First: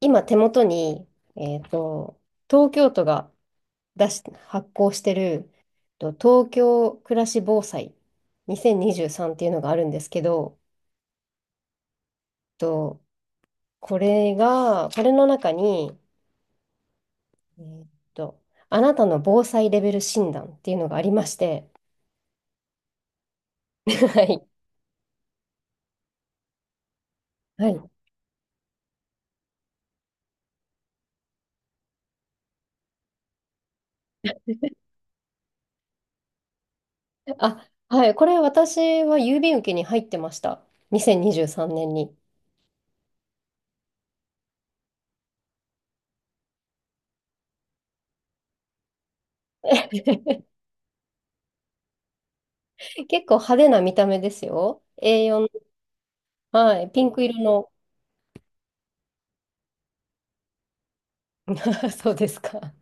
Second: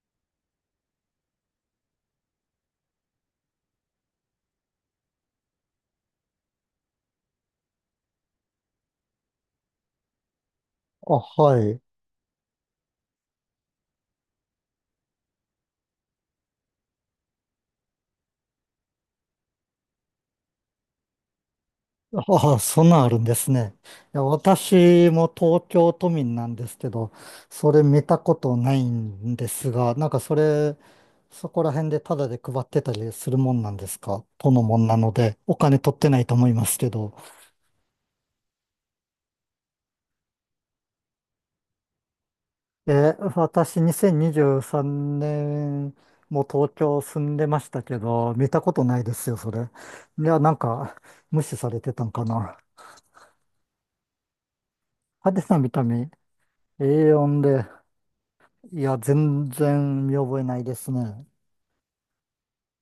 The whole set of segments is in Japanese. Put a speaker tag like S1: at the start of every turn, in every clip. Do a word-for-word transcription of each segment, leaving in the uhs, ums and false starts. S1: 今手元に、えっと、東京都が出し、発行してる、と東京暮らし防災にせんにじゅうさんっていうのがあるんですけど、
S2: あ、はい。
S1: と、これが、これの中に、えっと、あなたの防災レベル診断っていうのがありまして、
S2: ああ、そんなんあるんですね。い
S1: は
S2: や、
S1: い。
S2: 私も東京都民なんですけど、
S1: は
S2: そ
S1: い。
S2: れ見たことないんですが、なんかそれ、そこら辺でタダで配ってたりするもんなんですか？都のもんなので、お金取ってないと思いますけど。
S1: あ、はい。これ私は郵便受けに入ってました。にせんにじゅうさんねんにじゅうさんねんに。
S2: え私にせんにじゅうさんねんも東京住んでましたけど、見たことないですよ、それ。いや、なんか無視されてたんかな。
S1: 結構派手な見た目ですよ。
S2: 派
S1: エーよん、
S2: 手な見た目、
S1: はい。ピンク色
S2: エーよん で。
S1: の。
S2: いや、全然見覚えないですね。
S1: そうですか。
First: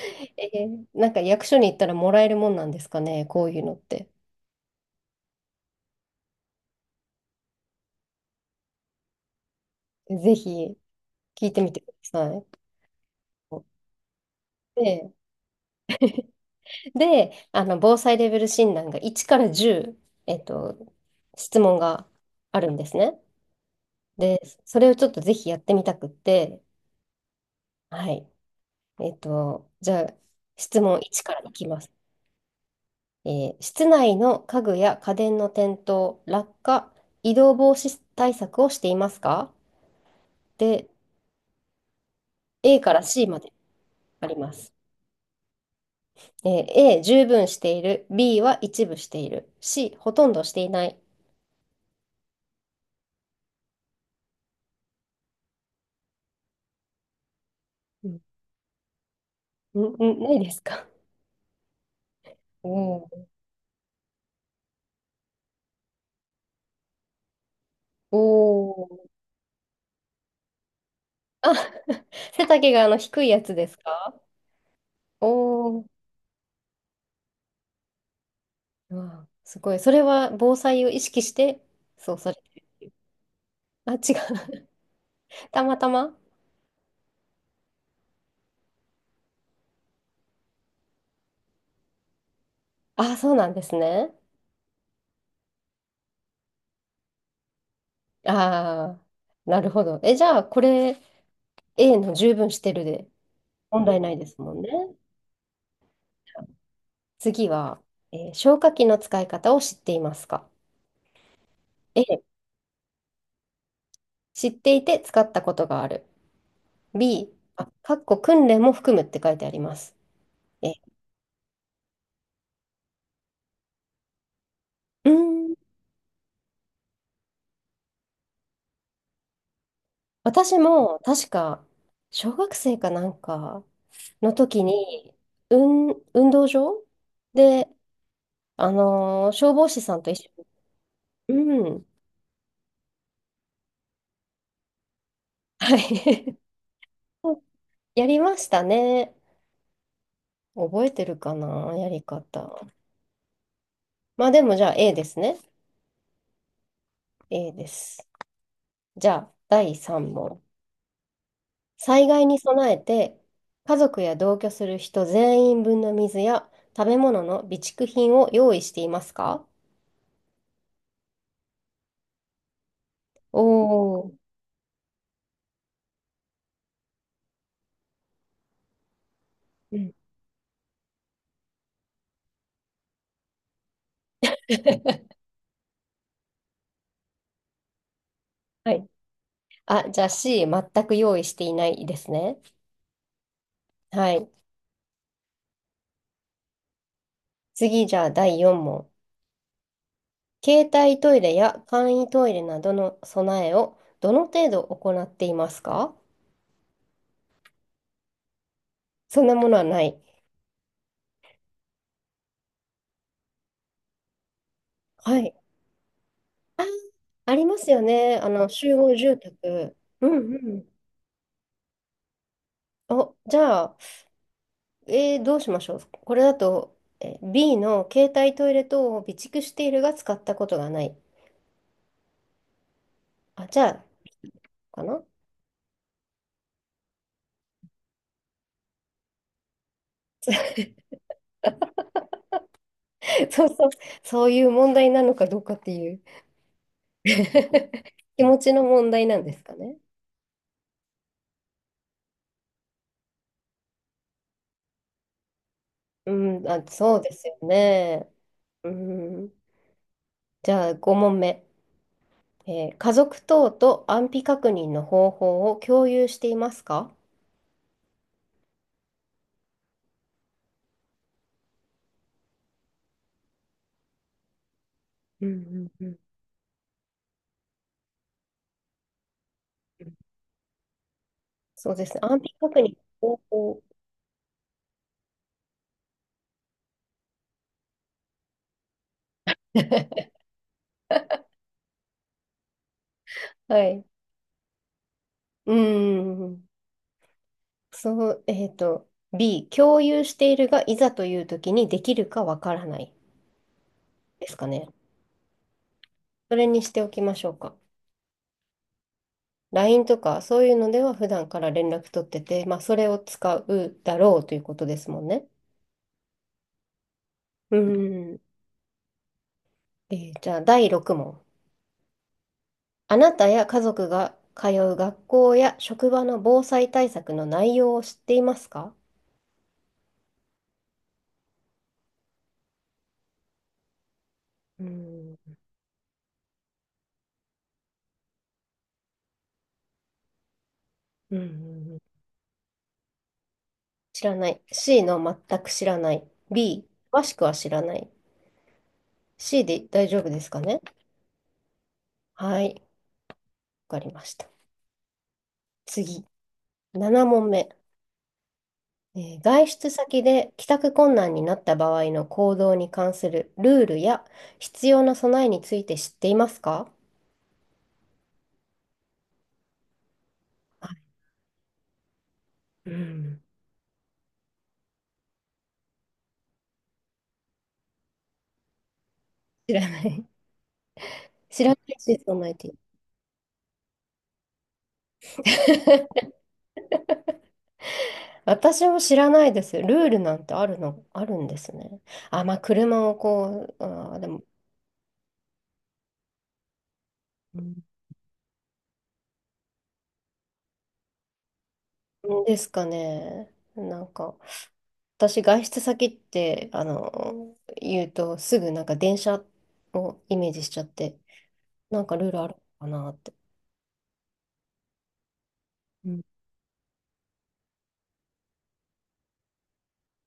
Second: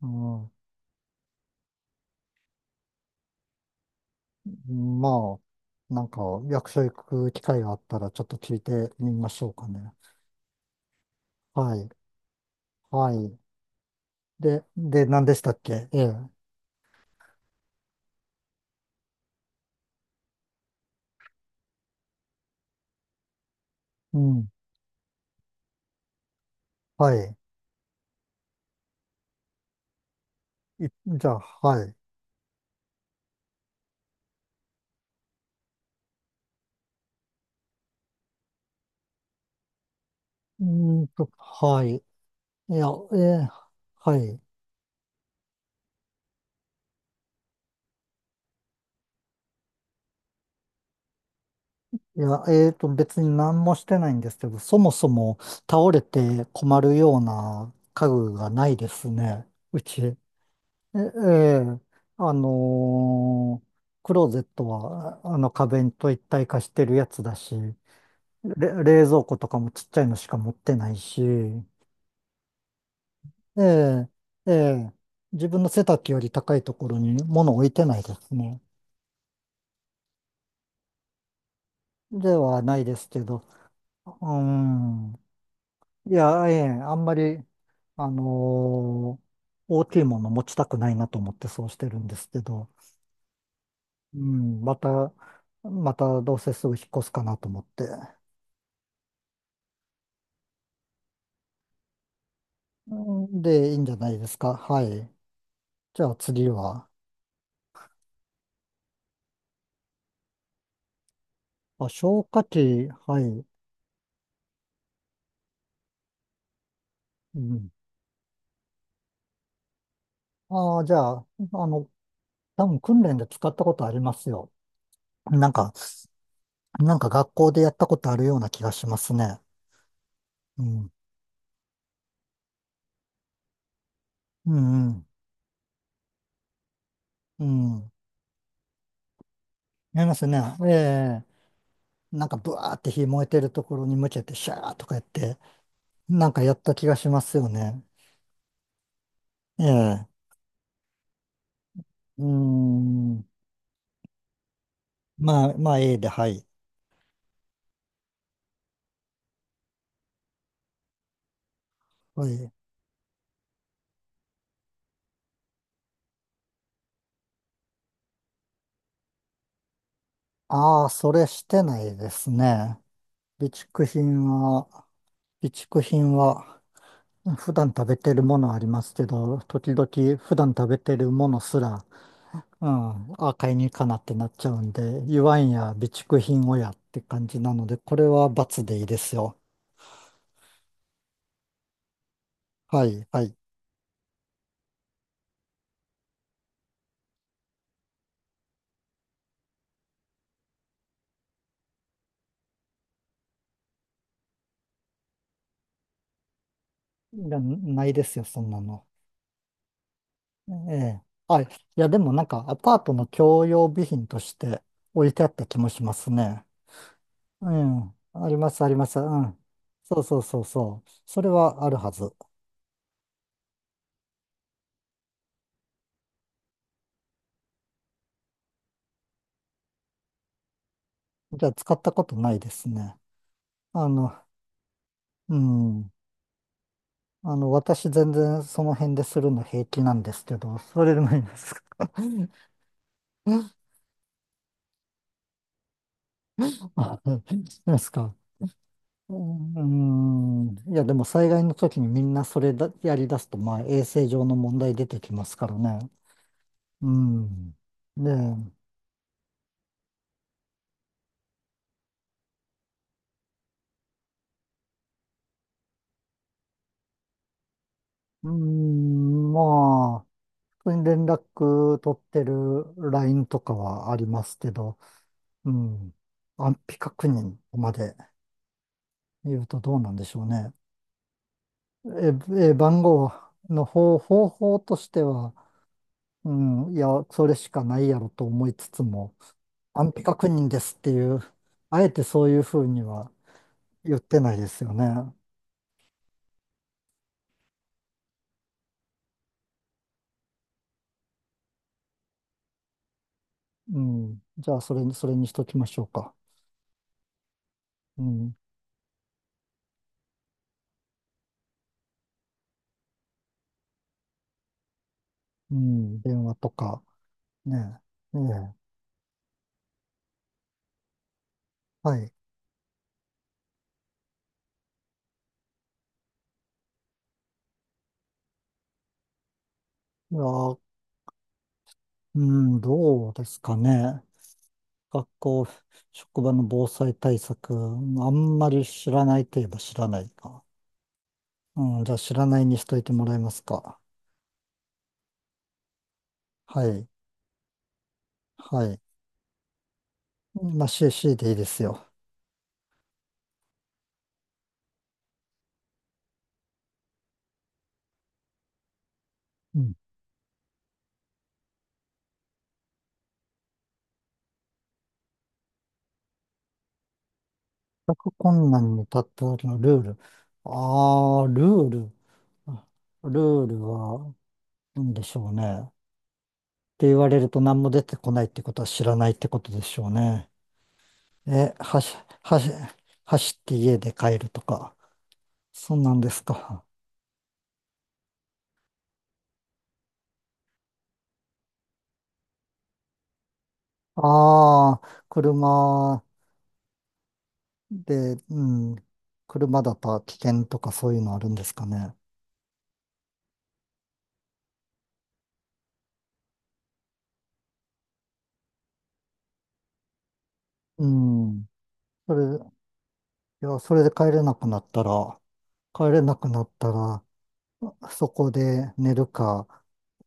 S2: う
S1: え
S2: ん。
S1: ーなんか役所に行ったらもらえるもんなんですかね、こういうのって。
S2: まあ、なんか、役所行く機会があったら、ちょっと聞いてみましょうかね。
S1: ぜひ聞いてみ
S2: は
S1: てく
S2: い。
S1: ださい。
S2: はい。で、で、
S1: で、
S2: 何でしたっけええ。
S1: で、あの、防災レベル診断がいちからじゅう、えっと、質問があるんですね。
S2: う
S1: で、
S2: ん。
S1: それをちょっとぜひやってみたくって、
S2: はい。
S1: はい。えっと、じゃあ、質
S2: い
S1: 問いち
S2: じゃ
S1: か
S2: あ、
S1: らいき
S2: は
S1: ま
S2: い。
S1: す。
S2: う
S1: えー室内の家具や家電の転倒、落下、移動防止対策をしていますか？
S2: ー
S1: で、
S2: んと、はい。い
S1: A
S2: や、
S1: から C ま
S2: えー
S1: で
S2: は
S1: あり
S2: い。
S1: ます。えー A、十分している。B は一部している。C、ほとんどしていない。
S2: いや、えーと、別に何もしてないんですけど、そもそも倒れて困るような
S1: う
S2: 家
S1: ん。
S2: 具がないですね。う
S1: う
S2: ち。
S1: ん、
S2: え、
S1: ないですか？
S2: ええ、あ
S1: おー
S2: のークローゼットは、あの壁と一体化してるやつだし、れ、
S1: お
S2: 冷
S1: ー。
S2: 蔵庫とかもちっちゃいのしか持ってないし、
S1: あ、背丈があの低いやつ
S2: え
S1: です
S2: え、
S1: か？
S2: ええ、
S1: お
S2: 自分の
S1: お
S2: 背
S1: ー。
S2: 丈より高いところに物置いてないですね。
S1: うわすごい。それは防災を意識して、そう、そ
S2: で
S1: れ。
S2: はないですけど、
S1: あ、違
S2: う
S1: う。
S2: ん、
S1: たまた
S2: い
S1: ま。
S2: や、ええ、あんまり、あのー大きいもの持ちたくないなと思ってそうしてるんですけど、
S1: あ、そうなんですね。
S2: うん、また、またどうせすぐ引っ越すかなと思って。
S1: ああ、なるほど。え、じゃあ、これ、A の十分してる
S2: う
S1: で、
S2: んで、いい
S1: 問
S2: んじゃ
S1: 題な
S2: な
S1: い
S2: い
S1: で
S2: です
S1: すも
S2: か。
S1: んね。
S2: はい。じゃあ次は、
S1: 次は、えー消火器の使い方を知っていますか？
S2: あ、消
S1: A、
S2: 火器、はい。
S1: 知っていて使ったことがある。B、
S2: う
S1: あ、
S2: ん。
S1: かっこ訓練も含むって書いてあります。え、
S2: ああ、じゃあ、あの、多分訓練で使ったことありますよ。
S1: うー
S2: なん
S1: ん、
S2: か、なんか学校でやったことあるような気がしますね。
S1: 私
S2: うん。
S1: も確か、小学生かなんかの
S2: う
S1: 時
S2: ん、うん。
S1: に、うん、運動場
S2: う
S1: で、
S2: ん。
S1: あのー消防士さ
S2: や
S1: ん
S2: り
S1: と
S2: ます
S1: 一
S2: ね。ええ。
S1: 緒に、うん、
S2: なんかブワーって火燃えてるところに向けてシャーとかやって、
S1: は
S2: なん
S1: い。
S2: かやった気がしますよね。
S1: やりましたね。
S2: ええ。
S1: 覚えてるかな、やり
S2: う
S1: 方。
S2: ん。
S1: まあでもじゃあ A ですね。
S2: まあ、まあ、A で、はい。
S1: A です。じゃあ、だいさん問。災害
S2: は
S1: に
S2: い。
S1: 備えて、家族や同居する人全員分の水や食べ物の備蓄品を用意していますか？
S2: ああ、それしてないですね。
S1: お
S2: 備蓄
S1: おー、
S2: 品は、備蓄品は、普段食べてるものありますけど、時
S1: うん。
S2: 々普段食べてるものすら、うん、あ、買いに行かなってなっちゃうんで、言わんや備蓄品をやって感じなので、これは罰
S1: は
S2: でいい
S1: い。
S2: ですよ。
S1: あ、じゃあ C、全く用意していないですね。
S2: はい、はい。
S1: はい。次、じゃあだいよん問。携帯トイレや簡易トイレなどの備えをどの程度行っていますか？
S2: いやないですよ、そんなの。
S1: そんなものはない。
S2: ええ。あ、いや、でもなんかアパートの共用備品として置い
S1: は
S2: てあ
S1: い。
S2: った気もしますね。
S1: あ、あり
S2: う
S1: ますよ
S2: ん。
S1: ね。
S2: あ
S1: あ
S2: り
S1: の、
S2: ます、あり
S1: 集
S2: ま
S1: 合
S2: す。う
S1: 住
S2: ん。
S1: 宅。
S2: そう
S1: う
S2: そ
S1: ん
S2: う
S1: う
S2: そう
S1: ん。
S2: そう。それはあるはず。
S1: お、じゃあ、えーどうしましょう。これだと、えー B の携帯トイレ等を備蓄しているが使ったことがない。
S2: じゃあ使ったことないですね。
S1: あ、じゃあ、
S2: あの、
S1: かな。
S2: うん。あの、私全然その辺でするの平気なんですけど、それでもいいですか？
S1: そうそう、そういう問題なのかどうかっていう。
S2: あ、 いいですか。
S1: 気持ちの問題
S2: う
S1: なんですかね。
S2: ん。うん、いや、でも災害の時にみんなそれだ、やり出すと、まあ衛生上の問題出てきますからね。
S1: うん、あ、
S2: う
S1: そうですよ
S2: ん。
S1: ね。
S2: で、
S1: うん、じゃあ、ご問目。えー家族等と安否確認の方法を共有していますか？
S2: うん、まあ、普通に連絡取ってる ライン とかはありますけど、
S1: うん
S2: う
S1: うんう
S2: ん。
S1: ん
S2: 安否確認まで。言うとどう
S1: う
S2: な
S1: ん、
S2: んでしょうね。
S1: そうですね。安否
S2: え、え、
S1: 確認
S2: 番
S1: の
S2: 号
S1: 方法。
S2: の方、方法としては、うん、いや、それしかないやろと思いつつも、安否 確認ですっていう、あえてそういうふうには
S1: はい。
S2: 言ってないですよね。
S1: うん。そう、えっと、B、共有しているが、いざという時にできるかわからない
S2: うん。
S1: ですか
S2: じゃあ、
S1: ね。
S2: それに、それにしときましょうか。
S1: それにしておきましょうか。
S2: うん。
S1: ライン とかそういうのでは普段から連絡取ってて、まあ、それを使うだろうということですもんね。
S2: うん。電話とか、
S1: う
S2: ねえ。
S1: ん。
S2: ね
S1: えーじゃあ、だいろく問。
S2: え。はい。
S1: あなたや家族が通う学校や職場の防災対策の内容を知っていますか？
S2: いや、うん、どうですかね。
S1: う
S2: 学
S1: ん。
S2: 校、職場の防災対策、あんまり知らないといえば知らないか。
S1: うんうんう
S2: うん、じゃ
S1: ん、
S2: あ知らないにしといてもらえますか。
S1: 知らない。C の全く知らない。B、
S2: はい。
S1: 詳しくは知らない。
S2: はい。
S1: C で大丈夫ですかね？
S2: まあ、シーシー でいいですよ。
S1: はい、わかりました。次、なな問目。えー外
S2: う
S1: 出
S2: ん。
S1: 先で帰宅困難になった場合の行動に関するルールや必要な備えについて知っていますか？
S2: 全困難に立った時のルール。
S1: はい、
S2: ああ、ルール。あ
S1: う
S2: ル
S1: ん、
S2: ールは、なんでしょうね。って言われると何も出てこないってことは知らないってこと
S1: 知
S2: で
S1: ら
S2: し
S1: な
S2: ょう
S1: い。
S2: ね。
S1: 知ら
S2: え、
S1: ない
S2: はし、
S1: し、備え
S2: はし、
S1: て。
S2: 走って家で帰るとか。そんなんで すか。
S1: 私も知らないです。ルールなんてあるの、あるんですね。あ、まあ、車をこう、あー、でも、
S2: ああ、車
S1: うん
S2: で、うん。車だと危険とかそういうのあるんですかね。
S1: ですかね。なんか、私、外出先って、あの、言うと、すぐなんか電車をイメージしちゃっ
S2: う
S1: て、
S2: ん。
S1: なんかルー
S2: そ
S1: ル
S2: れ、
S1: ある
S2: い
S1: のかなって。
S2: や、それで帰れなくなったら、
S1: う
S2: 帰
S1: ん、
S2: れなくなったら、そこで寝るか、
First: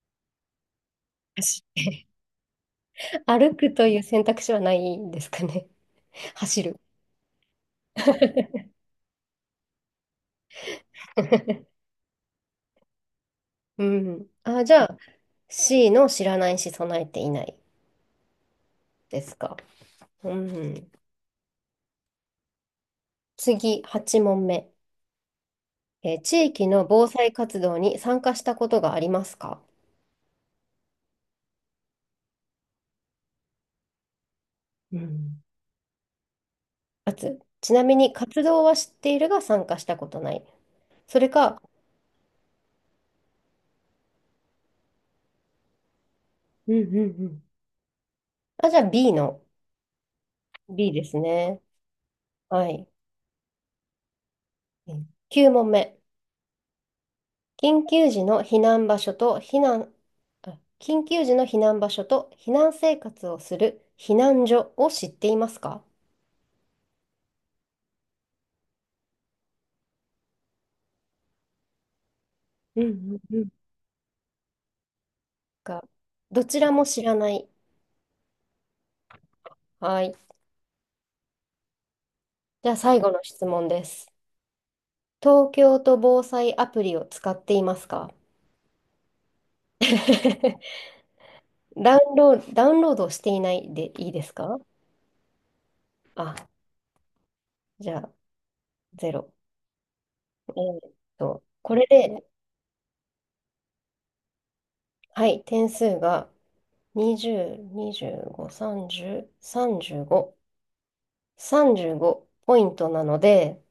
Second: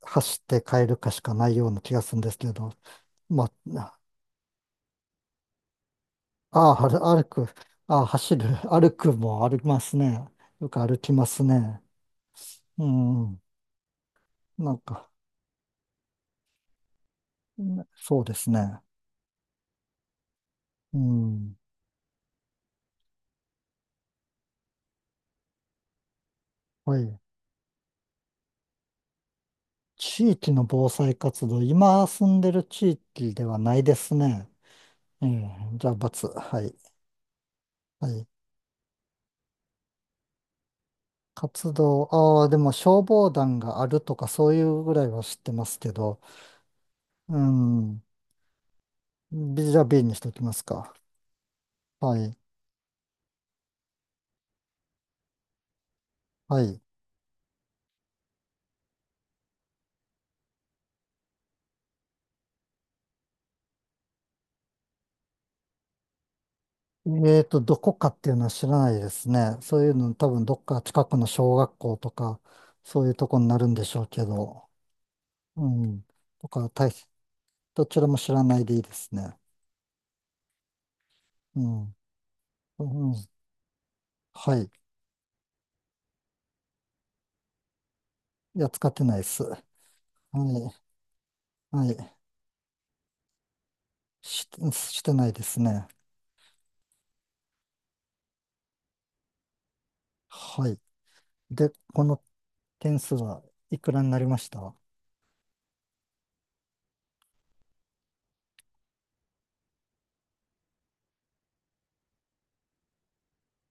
S2: 走って帰るかしかない
S1: 走
S2: ような
S1: っ
S2: 気が
S1: て。
S2: するんですけど、まあ、
S1: 歩くという選択肢はないんですかね。走
S2: ああ、
S1: る。
S2: 歩歩く、ああ、走る、歩くも歩きますね。よく歩きます ね。うん、
S1: うん。あ、じ
S2: なん
S1: ゃあ、
S2: か、
S1: C の知らないし備えていない
S2: ね、そうですね。
S1: ですか。うん。
S2: うん、
S1: 次、はち問目。えー地域の
S2: は
S1: 防
S2: い。
S1: 災活動に参加したことがありますか？
S2: 地域の防災活動、今住んでる地域ではないですね。
S1: う
S2: え
S1: ん。
S2: え、じゃあ、×。はい。
S1: かつ、ちなみ
S2: は
S1: に
S2: い。
S1: 活動は知っているが参加したことない。それか、
S2: 活動、ああ、でも消防団があるとかそういうぐらいは知ってますけど、
S1: うんうんう
S2: う
S1: ん。
S2: ん。
S1: あ、じゃあ B の
S2: ビじゃあ B にしときます
S1: B
S2: か。
S1: ですね。
S2: はい。
S1: はい。きゅうきゅう問目。
S2: はい。
S1: 緊急時の避難場所と避難、あ緊急時の避難場所と避難生活をする避難所を知っていますか？
S2: えーと、どこかっていうのは知らないですね。そういうの多分どっか近くの小学校とか、
S1: う
S2: そういう
S1: ん
S2: と
S1: う
S2: こに
S1: ん。
S2: なるんでしょうけど、う
S1: が、
S2: ん。
S1: ど
S2: と
S1: ち
S2: か、
S1: らも
S2: 大
S1: 知
S2: し
S1: らない。
S2: どちらも知らないでいいですね。
S1: はい。
S2: うん。
S1: じゃあ
S2: う
S1: 最後の
S2: ん。
S1: 質問です。
S2: はい。
S1: 東京都防災アプリを使っていますか？
S2: いや、使ってないです。はい。は
S1: ダウン
S2: い。
S1: ロード、ダウンロードしていないでいいです
S2: し、
S1: か？
S2: してないですね。
S1: あ、じゃあ、ゼロ。
S2: は
S1: う
S2: い。
S1: っと、
S2: で、
S1: これ
S2: この
S1: で、
S2: 点数はいくらになりました？
S1: はい、点数がにじゅう、にじゅうご、さんじゅう、さんじゅうご、さんじゅうごポイントなので、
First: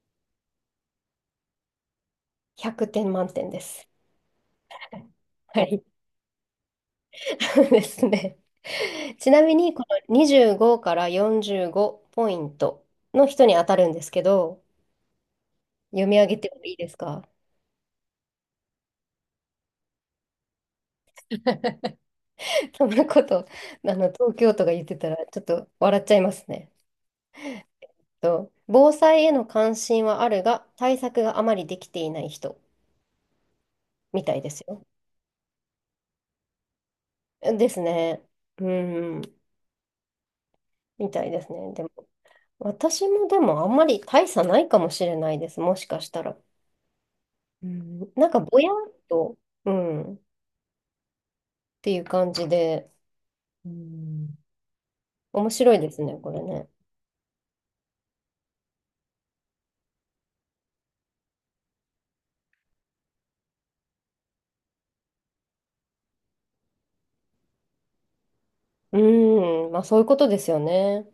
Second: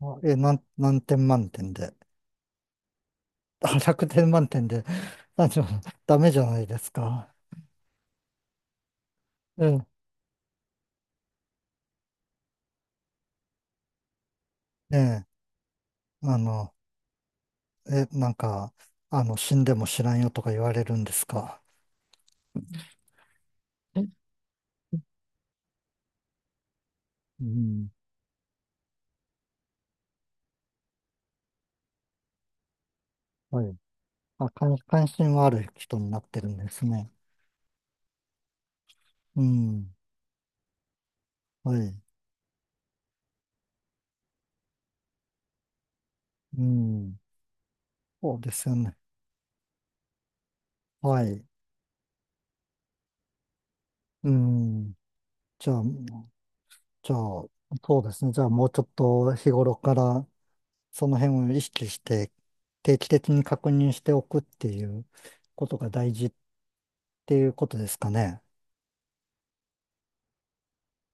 S2: あえ、なん、何点満点で。
S1: ひゃくてん満点で
S2: あ、
S1: す。
S2: ひゃくてん満点で。あ
S1: は
S2: の、
S1: い。
S2: ダメじゃないですか。
S1: ですね。ちなみ
S2: う
S1: に、こ
S2: ん。
S1: のにじゅうごからよんじゅうごポイントの人に当たるんですけど、
S2: ね
S1: 読み上
S2: え、
S1: げ
S2: あ
S1: ても
S2: の、
S1: いいですか？
S2: え、なんか、あの、死んでも知らんよとか言われるんですか。
S1: そんなこと、あの、東京都が言ってたら、ちょっと笑っちゃいますね。
S2: うん。
S1: と、防災への関心はあるが、対策があまりできていない人。
S2: はい。
S1: みたいで
S2: あ、
S1: す
S2: 関、
S1: よ。
S2: 関心はある人になってるんですね。
S1: ですね。うん、
S2: うん。
S1: みたいですね。
S2: は
S1: でも、
S2: い。
S1: 私もでもあんまり大差ないかもしれないです。もしかしたら。
S2: うん。
S1: うん、なん
S2: そ
S1: か
S2: うで
S1: ぼ
S2: す
S1: やっ
S2: よね。
S1: と、うん、っ
S2: はい。
S1: ていう感じで、う
S2: う
S1: ん、
S2: ん。
S1: 面
S2: じゃ
S1: 白い
S2: あ、
S1: ですね、これね。
S2: じゃあ、そうですね。じゃあ、もうちょっと日頃からその辺を意識して定期的に確認しておくっていうことが大事っていうことですかね。
S1: うん、まあそういうことですよね。